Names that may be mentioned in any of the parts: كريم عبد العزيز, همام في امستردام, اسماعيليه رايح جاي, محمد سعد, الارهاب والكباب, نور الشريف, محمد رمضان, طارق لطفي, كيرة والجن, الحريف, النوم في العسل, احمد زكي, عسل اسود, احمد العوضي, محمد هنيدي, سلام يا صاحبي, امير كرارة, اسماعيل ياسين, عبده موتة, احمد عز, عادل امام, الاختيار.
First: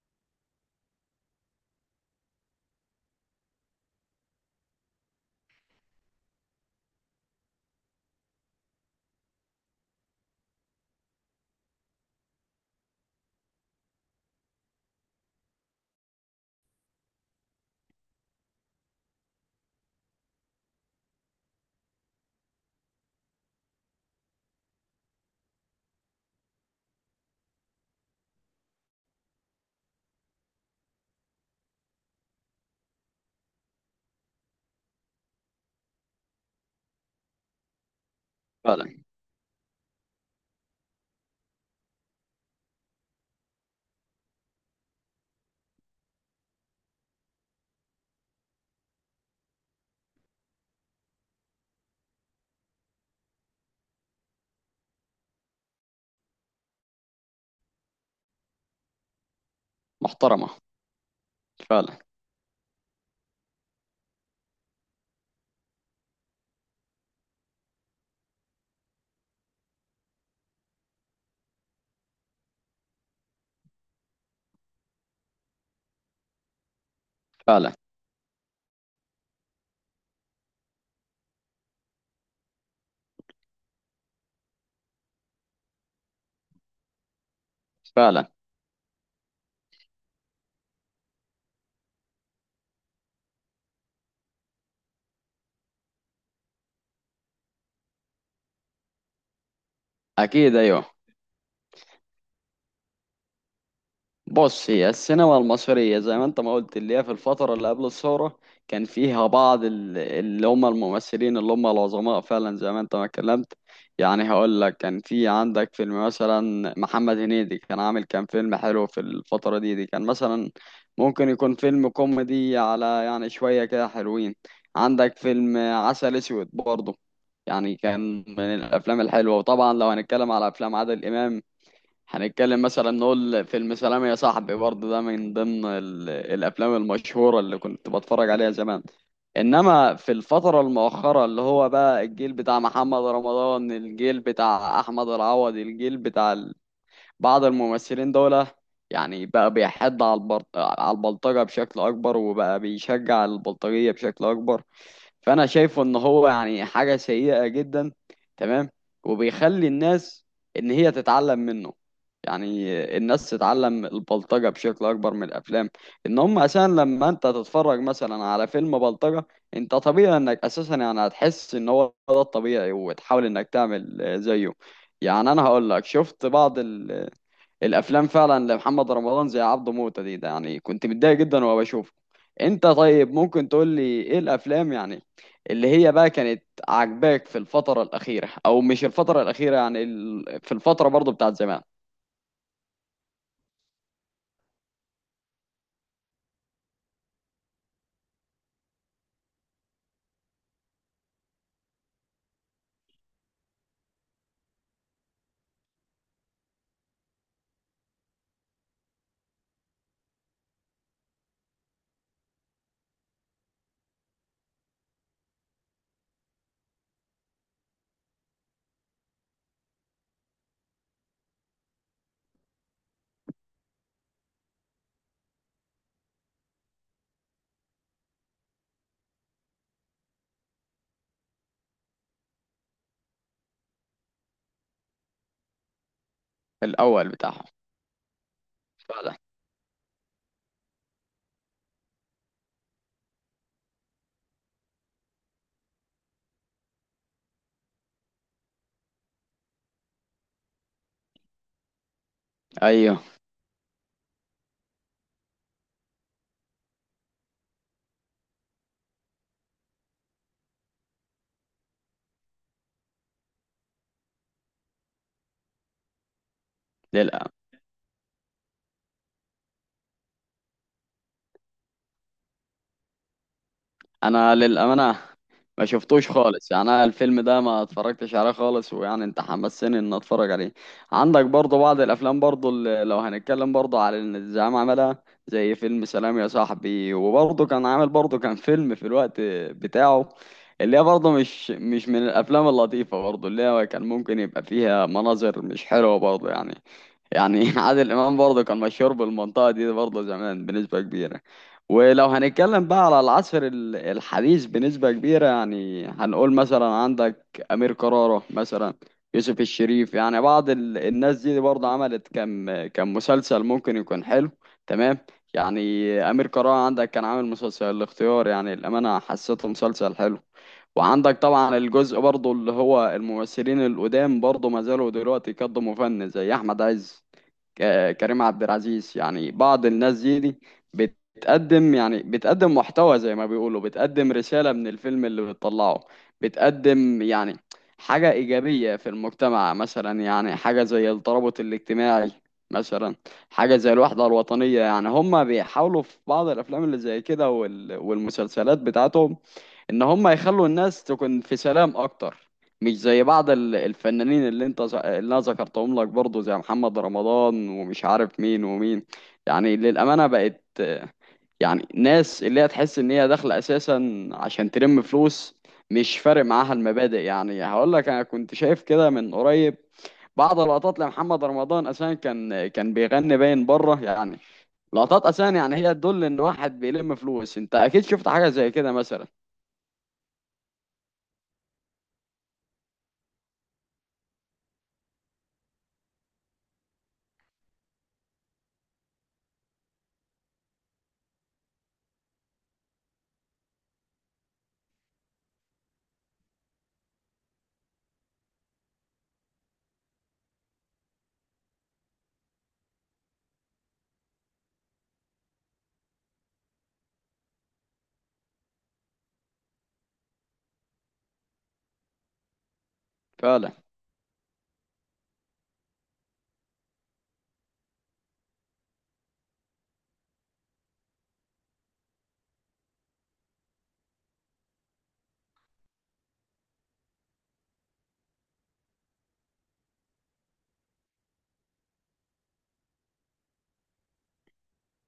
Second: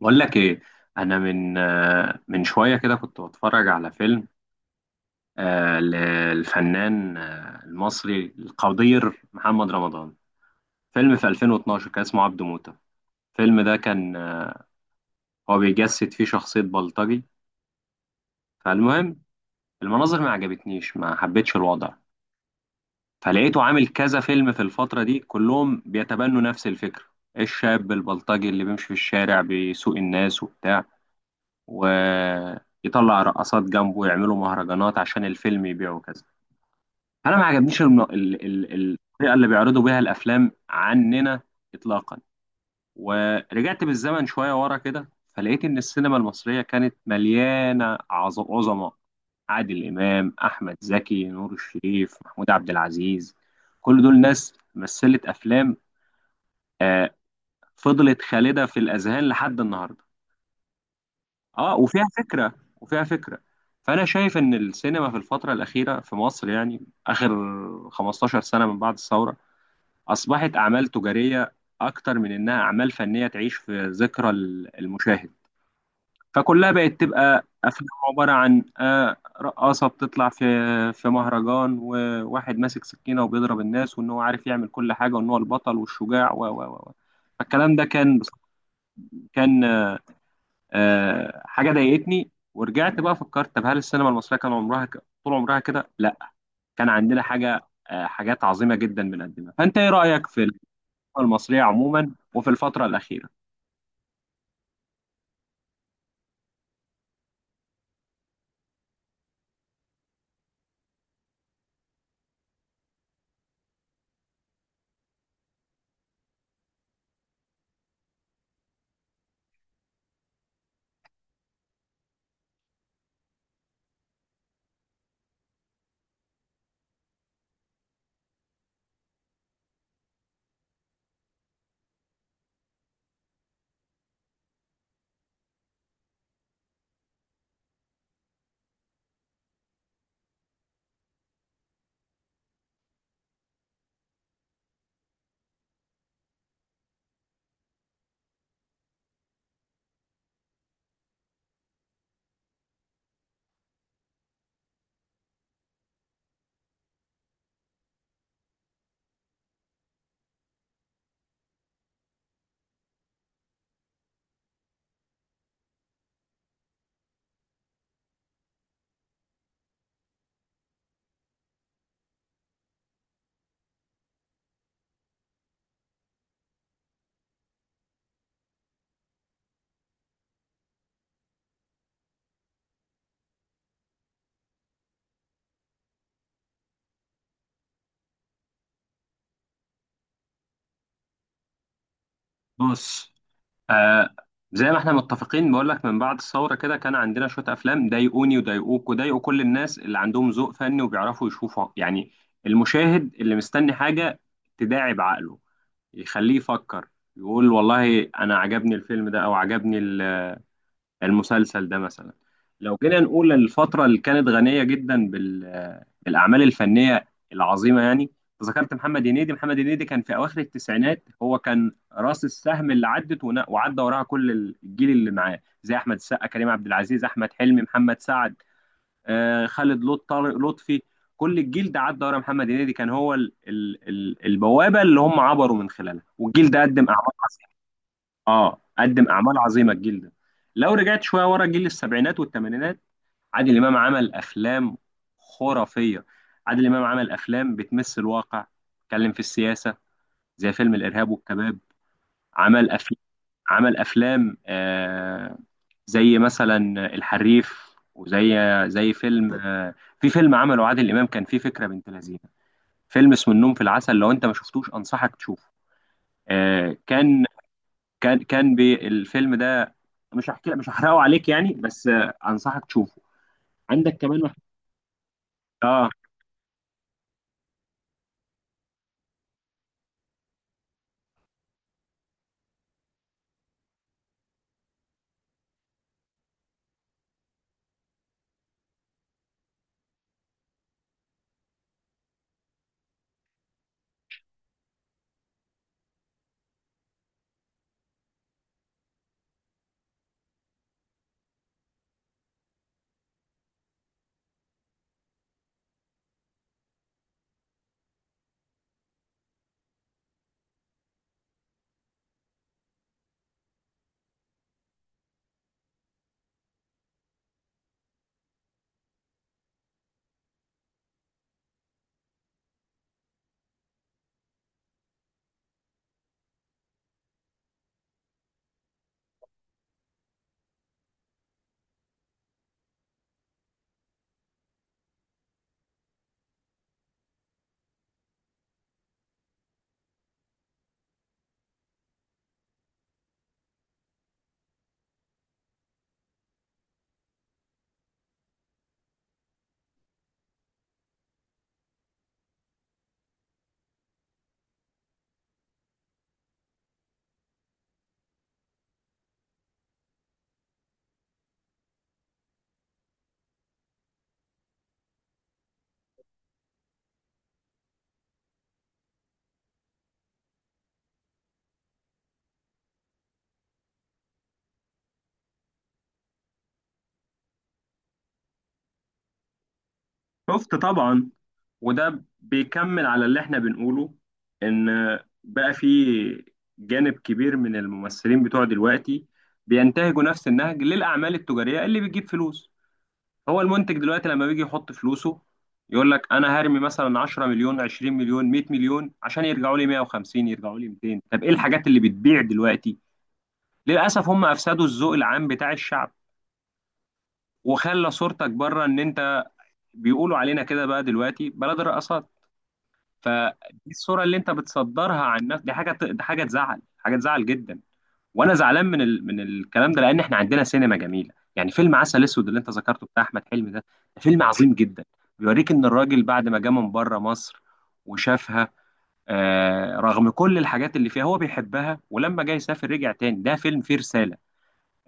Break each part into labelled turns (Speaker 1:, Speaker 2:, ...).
Speaker 1: بقول لك ايه. انا من شويه كده كنت بتفرج على فيلم، للفنان، المصري القدير محمد رمضان. فيلم في 2012 كان اسمه عبده موتة. الفيلم ده كان، هو بيجسد فيه شخصيه بلطجي. فالمهم، المناظر ما عجبتنيش، ما حبيتش الوضع. فلقيته عامل كذا فيلم في الفتره دي كلهم بيتبنوا نفس الفكره. الشاب البلطجي اللي بيمشي في الشارع بيسوق الناس وبتاع، ويطلع رقصات جنبه ويعملوا مهرجانات عشان الفيلم يبيعه كذا. انا ما عجبنيش
Speaker 2: فعلا.
Speaker 1: الطريقه اللي بيعرضوا بيها الافلام عننا اطلاقا. ورجعت بالزمن شويه ورا كده، فلقيت ان السينما المصريه كانت مليانه عظماء: عادل امام، احمد زكي، نور الشريف، محمود عبد العزيز. كل دول ناس مثلت افلام، آه، فضلت خالده في الاذهان لحد النهارده.
Speaker 2: محترمة.
Speaker 1: اه،
Speaker 2: فعلا.
Speaker 1: وفيها فكرة، وفيها فكرة. فأنا شايف إن السينما في الفترة الأخيرة في مصر، يعني آخر 15 سنة من بعد الثورة، أصبحت أعمال تجارية أكتر من إنها أعمال فنية تعيش في ذكرى المشاهد. فكلها بقت تبقى
Speaker 2: فعلا.
Speaker 1: أفلام عبارة عن، رقاصة بتطلع في مهرجان، وواحد ماسك سكينة وبيضرب الناس، وإن هو عارف يعمل كل حاجة، وإن هو البطل والشجاع و و و فالكلام ده كان
Speaker 2: فعلا.
Speaker 1: كان آه، حاجه ضايقتني. ورجعت بقى فكرت، طب هل السينما المصريه كان عمرها، طول عمرها كده؟ لا. كان عندنا حاجه، حاجات عظيمه جدا بنقدمها. فانت ايه رايك في
Speaker 2: أكيد.
Speaker 1: السينما
Speaker 2: أيوه.
Speaker 1: المصريه عموما وفي الفتره الاخيره؟
Speaker 2: بص، هي السينما المصرية زي ما انت ما قلت اللي هي في الفترة اللي قبل الثورة كان فيها بعض اللي هم الممثلين اللي هم العظماء فعلا زي ما انت ما اتكلمت. يعني هقول لك كان في عندك فيلم مثلا محمد هنيدي كان فيلم حلو في الفترة دي كان مثلا ممكن يكون فيلم كوميدي على يعني شوية كده حلوين. عندك فيلم عسل اسود برضه، يعني كان من الافلام الحلوة. وطبعا لو هنتكلم على افلام عادل امام هنتكلم مثلا نقول فيلم سلام يا صاحبي برضه، ده من ضمن الافلام المشهوره اللي كنت بتفرج عليها زمان. انما في الفتره المؤخره اللي هو بقى الجيل بتاع محمد رمضان، الجيل بتاع احمد العوضي، الجيل بتاع بعض الممثلين دول، يعني بقى بيحد على على البلطجة بشكل أكبر، وبقى بيشجع البلطجية بشكل أكبر. فأنا شايفه إن هو يعني حاجة سيئة جدا. تمام. وبيخلي الناس إن هي تتعلم منه، يعني الناس تتعلم البلطجة بشكل أكبر من الأفلام. إن هم أساسا لما أنت تتفرج مثلا على فيلم بلطجة، أنت طبيعي إنك أساسا يعني هتحس إن هو ده الطبيعي وتحاول إنك تعمل زيه. يعني أنا هقول لك شفت بعض الافلام فعلا لمحمد رمضان زي عبده موتة دي، ده يعني كنت متضايق جدا وانا بشوفه. انت طيب ممكن تقول لي ايه الافلام يعني اللي هي بقى كانت عاجباك في الفترة الأخيرة، أو مش الفترة الأخيرة يعني في الفترة برضو بتاعت زمان.
Speaker 1: بص، آه زي ما احنا متفقين، بقول لك من بعد الثوره كده كان عندنا شويه افلام ضايقوني وضايقوك وضايقوا كل الناس اللي عندهم ذوق فني وبيعرفوا يشوفوا. يعني المشاهد اللي مستني حاجه تداعب عقله، يخليه يفكر، يقول والله انا عجبني الفيلم ده او عجبني المسلسل ده مثلا. لو جينا نقول الفترة اللي كانت غنية جدا بالأعمال الفنية العظيمة، يعني ذكرت محمد هنيدي كان في أواخر التسعينات، هو كان رأس السهم اللي عدت وعدى وراها كل الجيل اللي معاه، زي أحمد السقا، كريم عبد العزيز، أحمد حلمي، محمد سعد، خالد لط طارق لطفي. كل الجيل ده عدى ورا محمد هنيدي، كان هو البوابة اللي هم عبروا من خلالها. والجيل ده قدم
Speaker 2: الأول
Speaker 1: أعمال.
Speaker 2: بتاعهم.
Speaker 1: اه، قدم
Speaker 2: فعلا.
Speaker 1: اعمال عظيمه الجيل ده. لو رجعت شويه ورا جيل السبعينات والثمانينات، عادل امام عمل افلام خرافيه. عادل امام عمل افلام بتمس الواقع، اتكلم في السياسه، زي فيلم الارهاب والكباب. عمل افلام،
Speaker 2: أيوه.
Speaker 1: عمل افلام زي مثلا الحريف، وزي فيلم، في فيلم عمله عادل امام كان فيه فكره بنت لذينه، فيلم اسمه النوم في العسل. لو انت ما شفتوش انصحك تشوفه. آه كان
Speaker 2: للأ.
Speaker 1: كان بالفيلم ده، مش هحكي، مش هحرقه عليك يعني، بس انصحك تشوفه. عندك كمان
Speaker 2: انا
Speaker 1: واحد.
Speaker 2: للامانه ما
Speaker 1: اه،
Speaker 2: شفتوش خالص، يعني انا الفيلم ده ما اتفرجتش عليه خالص، ويعني انت حمسني ان اتفرج عليه. عندك برضه بعض الافلام برضه اللي لو هنتكلم برضه على ان الزعيم عملها زي فيلم سلام يا صاحبي، وبرضه كان عامل برضه كان فيلم في الوقت بتاعه اللي هي برضه مش من الافلام اللطيفه برضه، اللي هي كان ممكن يبقى فيها مناظر مش حلوه برضه يعني. يعني عادل امام برضه كان مشهور بالمنطقه دي برضه زمان بنسبه كبيره. ولو هنتكلم بقى على العصر الحديث بنسبه كبيره، يعني هنقول مثلا عندك امير كرارة مثلا، يوسف الشريف، يعني بعض الناس دي برضه عملت كم كم مسلسل ممكن يكون حلو. تمام. يعني امير كرارة عندك كان عامل مسلسل الاختيار، يعني الامانه حسيته مسلسل حلو. وعندك طبعا الجزء برضه اللي هو الممثلين القدام برضه ما زالوا دلوقتي يقدموا فن زي احمد عز، كريم عبد العزيز، يعني بعض الناس دي بتقدم يعني بتقدم محتوى زي ما بيقولوا، بتقدم رسالة من الفيلم اللي بتطلعه، بتقدم يعني حاجة إيجابية في المجتمع مثلا، يعني حاجة زي الترابط الاجتماعي مثلا، حاجة زي الوحدة الوطنية. يعني هما بيحاولوا في بعض الأفلام اللي زي كده والمسلسلات بتاعتهم ان هم يخلوا الناس تكون في سلام اكتر، مش زي بعض الفنانين اللي انت اللي انا ذكرتهم لك برضه زي محمد رمضان ومش عارف مين ومين. يعني للامانه بقت يعني ناس اللي هي تحس ان هي داخله اساسا عشان تلم فلوس، مش فارق معاها المبادئ. يعني هقول لك انا كنت شايف كده من قريب بعض اللقطات لمحمد رمضان، اساسا كان بيغني باين بره يعني، لقطات اساسا يعني هي تدل ان واحد بيلم فلوس. انت اكيد شفت حاجه زي كده مثلا.
Speaker 1: شفت طبعا. وده بيكمل على اللي احنا بنقوله، ان بقى في جانب كبير من الممثلين بتوع دلوقتي بينتهجوا نفس النهج للاعمال التجاريه اللي بتجيب فلوس. هو المنتج دلوقتي لما بيجي يحط فلوسه، يقول لك انا هرمي مثلا 10 مليون، 20 مليون، 100 مليون، عشان يرجعوا لي 150، يرجعوا لي 200. طب ايه الحاجات اللي بتبيع دلوقتي؟ للأسف هم أفسدوا الذوق العام بتاع الشعب، وخلى صورتك بره، إن أنت، بيقولوا علينا كده بقى دلوقتي بلد الرقصات.
Speaker 2: فعلا.
Speaker 1: فدي الصورة اللي أنت بتصدرها عن نفسك، دي حاجة تزعل، حاجة تزعل جدا. وأنا زعلان من الكلام ده، لأن إحنا عندنا سينما جميلة. يعني فيلم عسل أسود اللي أنت ذكرته بتاع أحمد حلمي ده، ده فيلم عظيم جدا. بيوريك إن الراجل بعد ما جه من بره مصر وشافها، رغم كل الحاجات اللي فيها هو بيحبها، ولما جه يسافر رجع تاني. ده فيلم فيه رسالة.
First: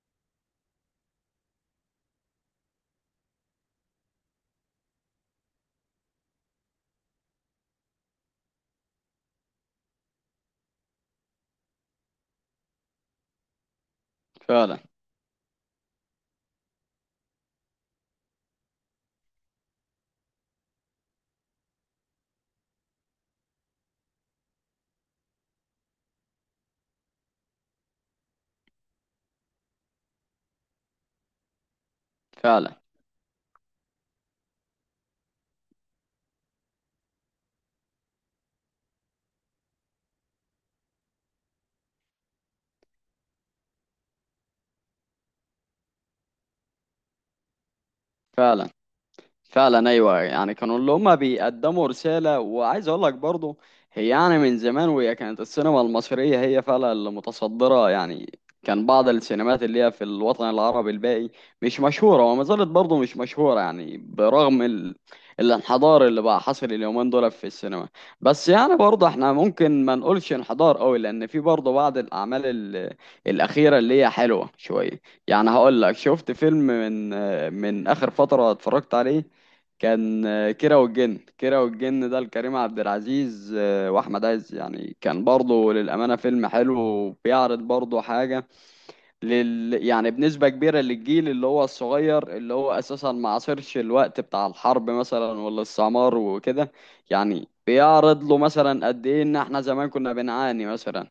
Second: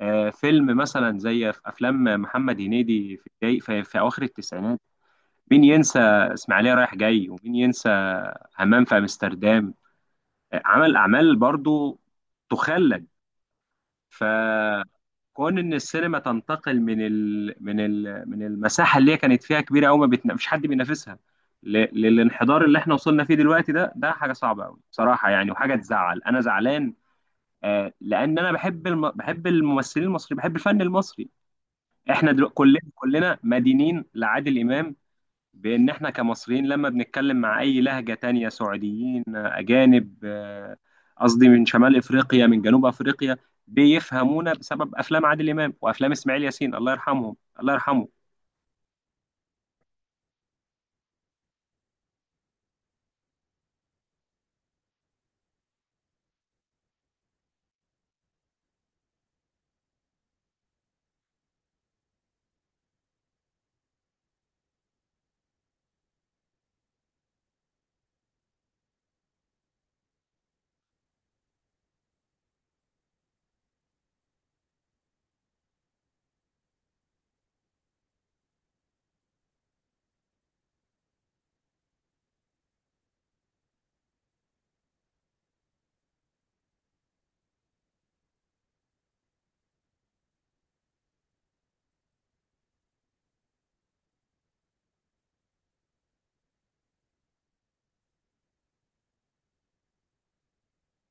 Speaker 1: فيلم مثلا زي في افلام محمد هنيدي في الجاي في, اواخر التسعينات. مين ينسى اسماعيليه رايح جاي؟ ومين ينسى همام في امستردام؟ عمل اعمال برضو تخلد.
Speaker 2: فعلا.
Speaker 1: فكون ان السينما تنتقل من المساحه اللي هي كانت فيها كبيره قوي، ما بتنا... مفيش حد بينافسها، للانحدار اللي احنا وصلنا فيه دلوقتي، ده ده حاجه صعبه قوي بصراحه يعني، وحاجه تزعل. انا زعلان، لان انا بحب الممثلين المصريين، بحب الفن المصري. احنا دلو...
Speaker 2: فعلا.
Speaker 1: كلنا كلنا مدينين لعادل امام، بان احنا كمصريين لما بنتكلم مع اي لهجه تانية، سعوديين، اجانب، قصدي من شمال افريقيا، من جنوب افريقيا، بيفهمونا بسبب افلام عادل امام وافلام اسماعيل ياسين، الله يرحمهم، الله يرحمه.
Speaker 2: فعلا. فعلا. ايوه، يعني كانوا اللي هما بيقدموا رساله. وعايز اقول لك برضه، هي يعني من زمان وهي كانت السينما المصريه هي فعلا اللي متصدره، يعني كان بعض السينمات اللي هي في الوطن العربي الباقي مش مشهوره وما زالت برضه مش مشهوره. يعني برغم الانحدار اللي بقى حصل اليومين دول في السينما، بس يعني برضه احنا ممكن ما نقولش انحدار قوي لان في برضه بعض الاعمال الاخيره اللي هي حلوه شويه. يعني هقول لك شفت فيلم من اخر فتره اتفرجت عليه، كان كيرة والجن، كيرة والجن ده لكريم عبد العزيز واحمد عز، يعني كان برضه للامانه فيلم حلو، وبيعرض برضه حاجه يعني بنسبه كبيره للجيل اللي هو الصغير، اللي هو اساسا ما عاصرش الوقت بتاع الحرب مثلا والاستعمار وكده. يعني بيعرض له مثلا قد ايه ان احنا زمان كنا بنعاني مثلا،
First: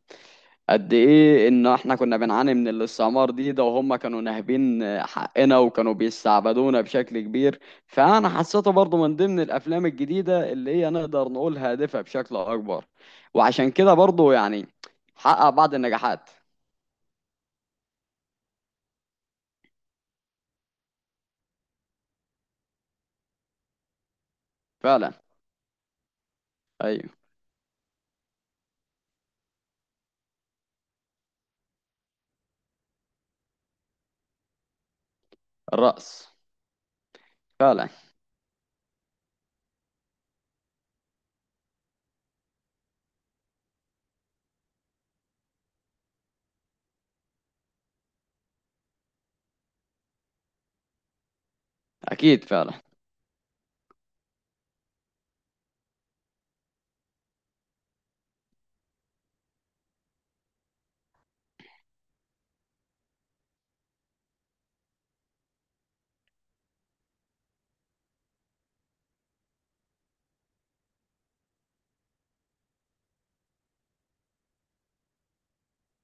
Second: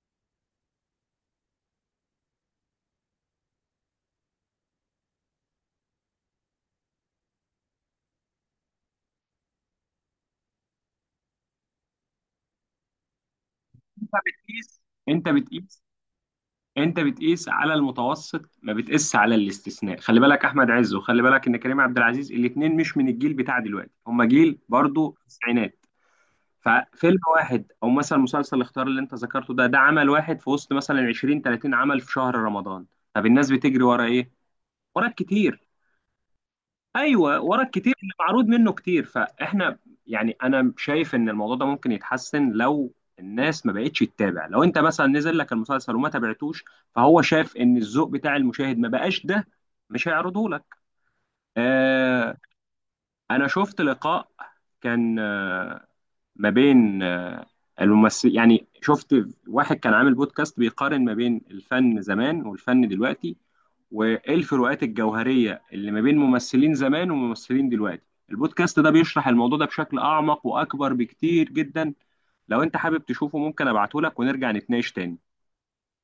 Speaker 2: قد ايه ان احنا كنا بنعاني من الاستعمار دي، ده وهم كانوا ناهبين حقنا وكانوا بيستعبدونا بشكل كبير. فانا حسيته برضو من ضمن الافلام الجديدة اللي هي نقدر نقول هادفة بشكل اكبر، وعشان كده
Speaker 1: انت
Speaker 2: برضو يعني
Speaker 1: بتقيس انت
Speaker 2: حقق بعض
Speaker 1: بتقيس
Speaker 2: النجاحات.
Speaker 1: انت بتقيس على المتوسط، ما بتقيس على الاستثناء. خلي بالك احمد عز، وخلي بالك ان كريم عبد العزيز، الاثنين مش من الجيل بتاع دلوقتي، هم جيل
Speaker 2: فعلا.
Speaker 1: برضو التسعينات.
Speaker 2: ايوه.
Speaker 1: ففيلم واحد، او مثلا مسلسل الاختيار اللي انت ذكرته ده عمل واحد في وسط مثلا 20 30 عمل في شهر رمضان. طب الناس بتجري ورا ايه؟ ورا الكتير.
Speaker 2: الرأس.
Speaker 1: ايوه، ورا
Speaker 2: فعلا.
Speaker 1: الكتير اللي معروض منه كتير. فاحنا يعني انا شايف ان الموضوع ده ممكن يتحسن لو الناس ما بقتش تتابع. لو انت مثلا نزل لك المسلسل وما تابعتوش، فهو شاف ان الذوق بتاع المشاهد ما بقاش ده، مش هيعرضه لك. آه
Speaker 2: اكيد. فعلا.
Speaker 1: انا شفت لقاء، كان ما بين الممثل يعني. شفت واحد كان عامل بودكاست بيقارن ما بين الفن زمان والفن دلوقتي، وايه الفروقات الجوهريه اللي ما بين ممثلين زمان وممثلين دلوقتي. البودكاست ده بيشرح الموضوع ده بشكل اعمق واكبر بكتير جدا. لو انت حابب تشوفه ممكن ابعته لك ونرجع نتناقش تاني.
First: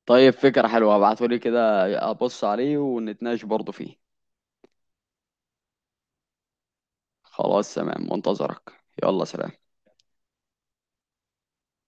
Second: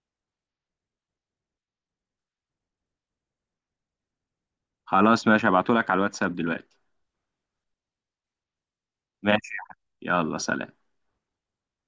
Speaker 2: طيب، فكرة حلوة. ابعتولي كده، ابص عليه ونتناقش برضو فيه.
Speaker 1: خلاص ماشي، هبعته لك على الواتساب دلوقتي.
Speaker 2: خلاص، تمام، منتظرك. يلا سلام.
Speaker 1: ماشي. يلا سلام.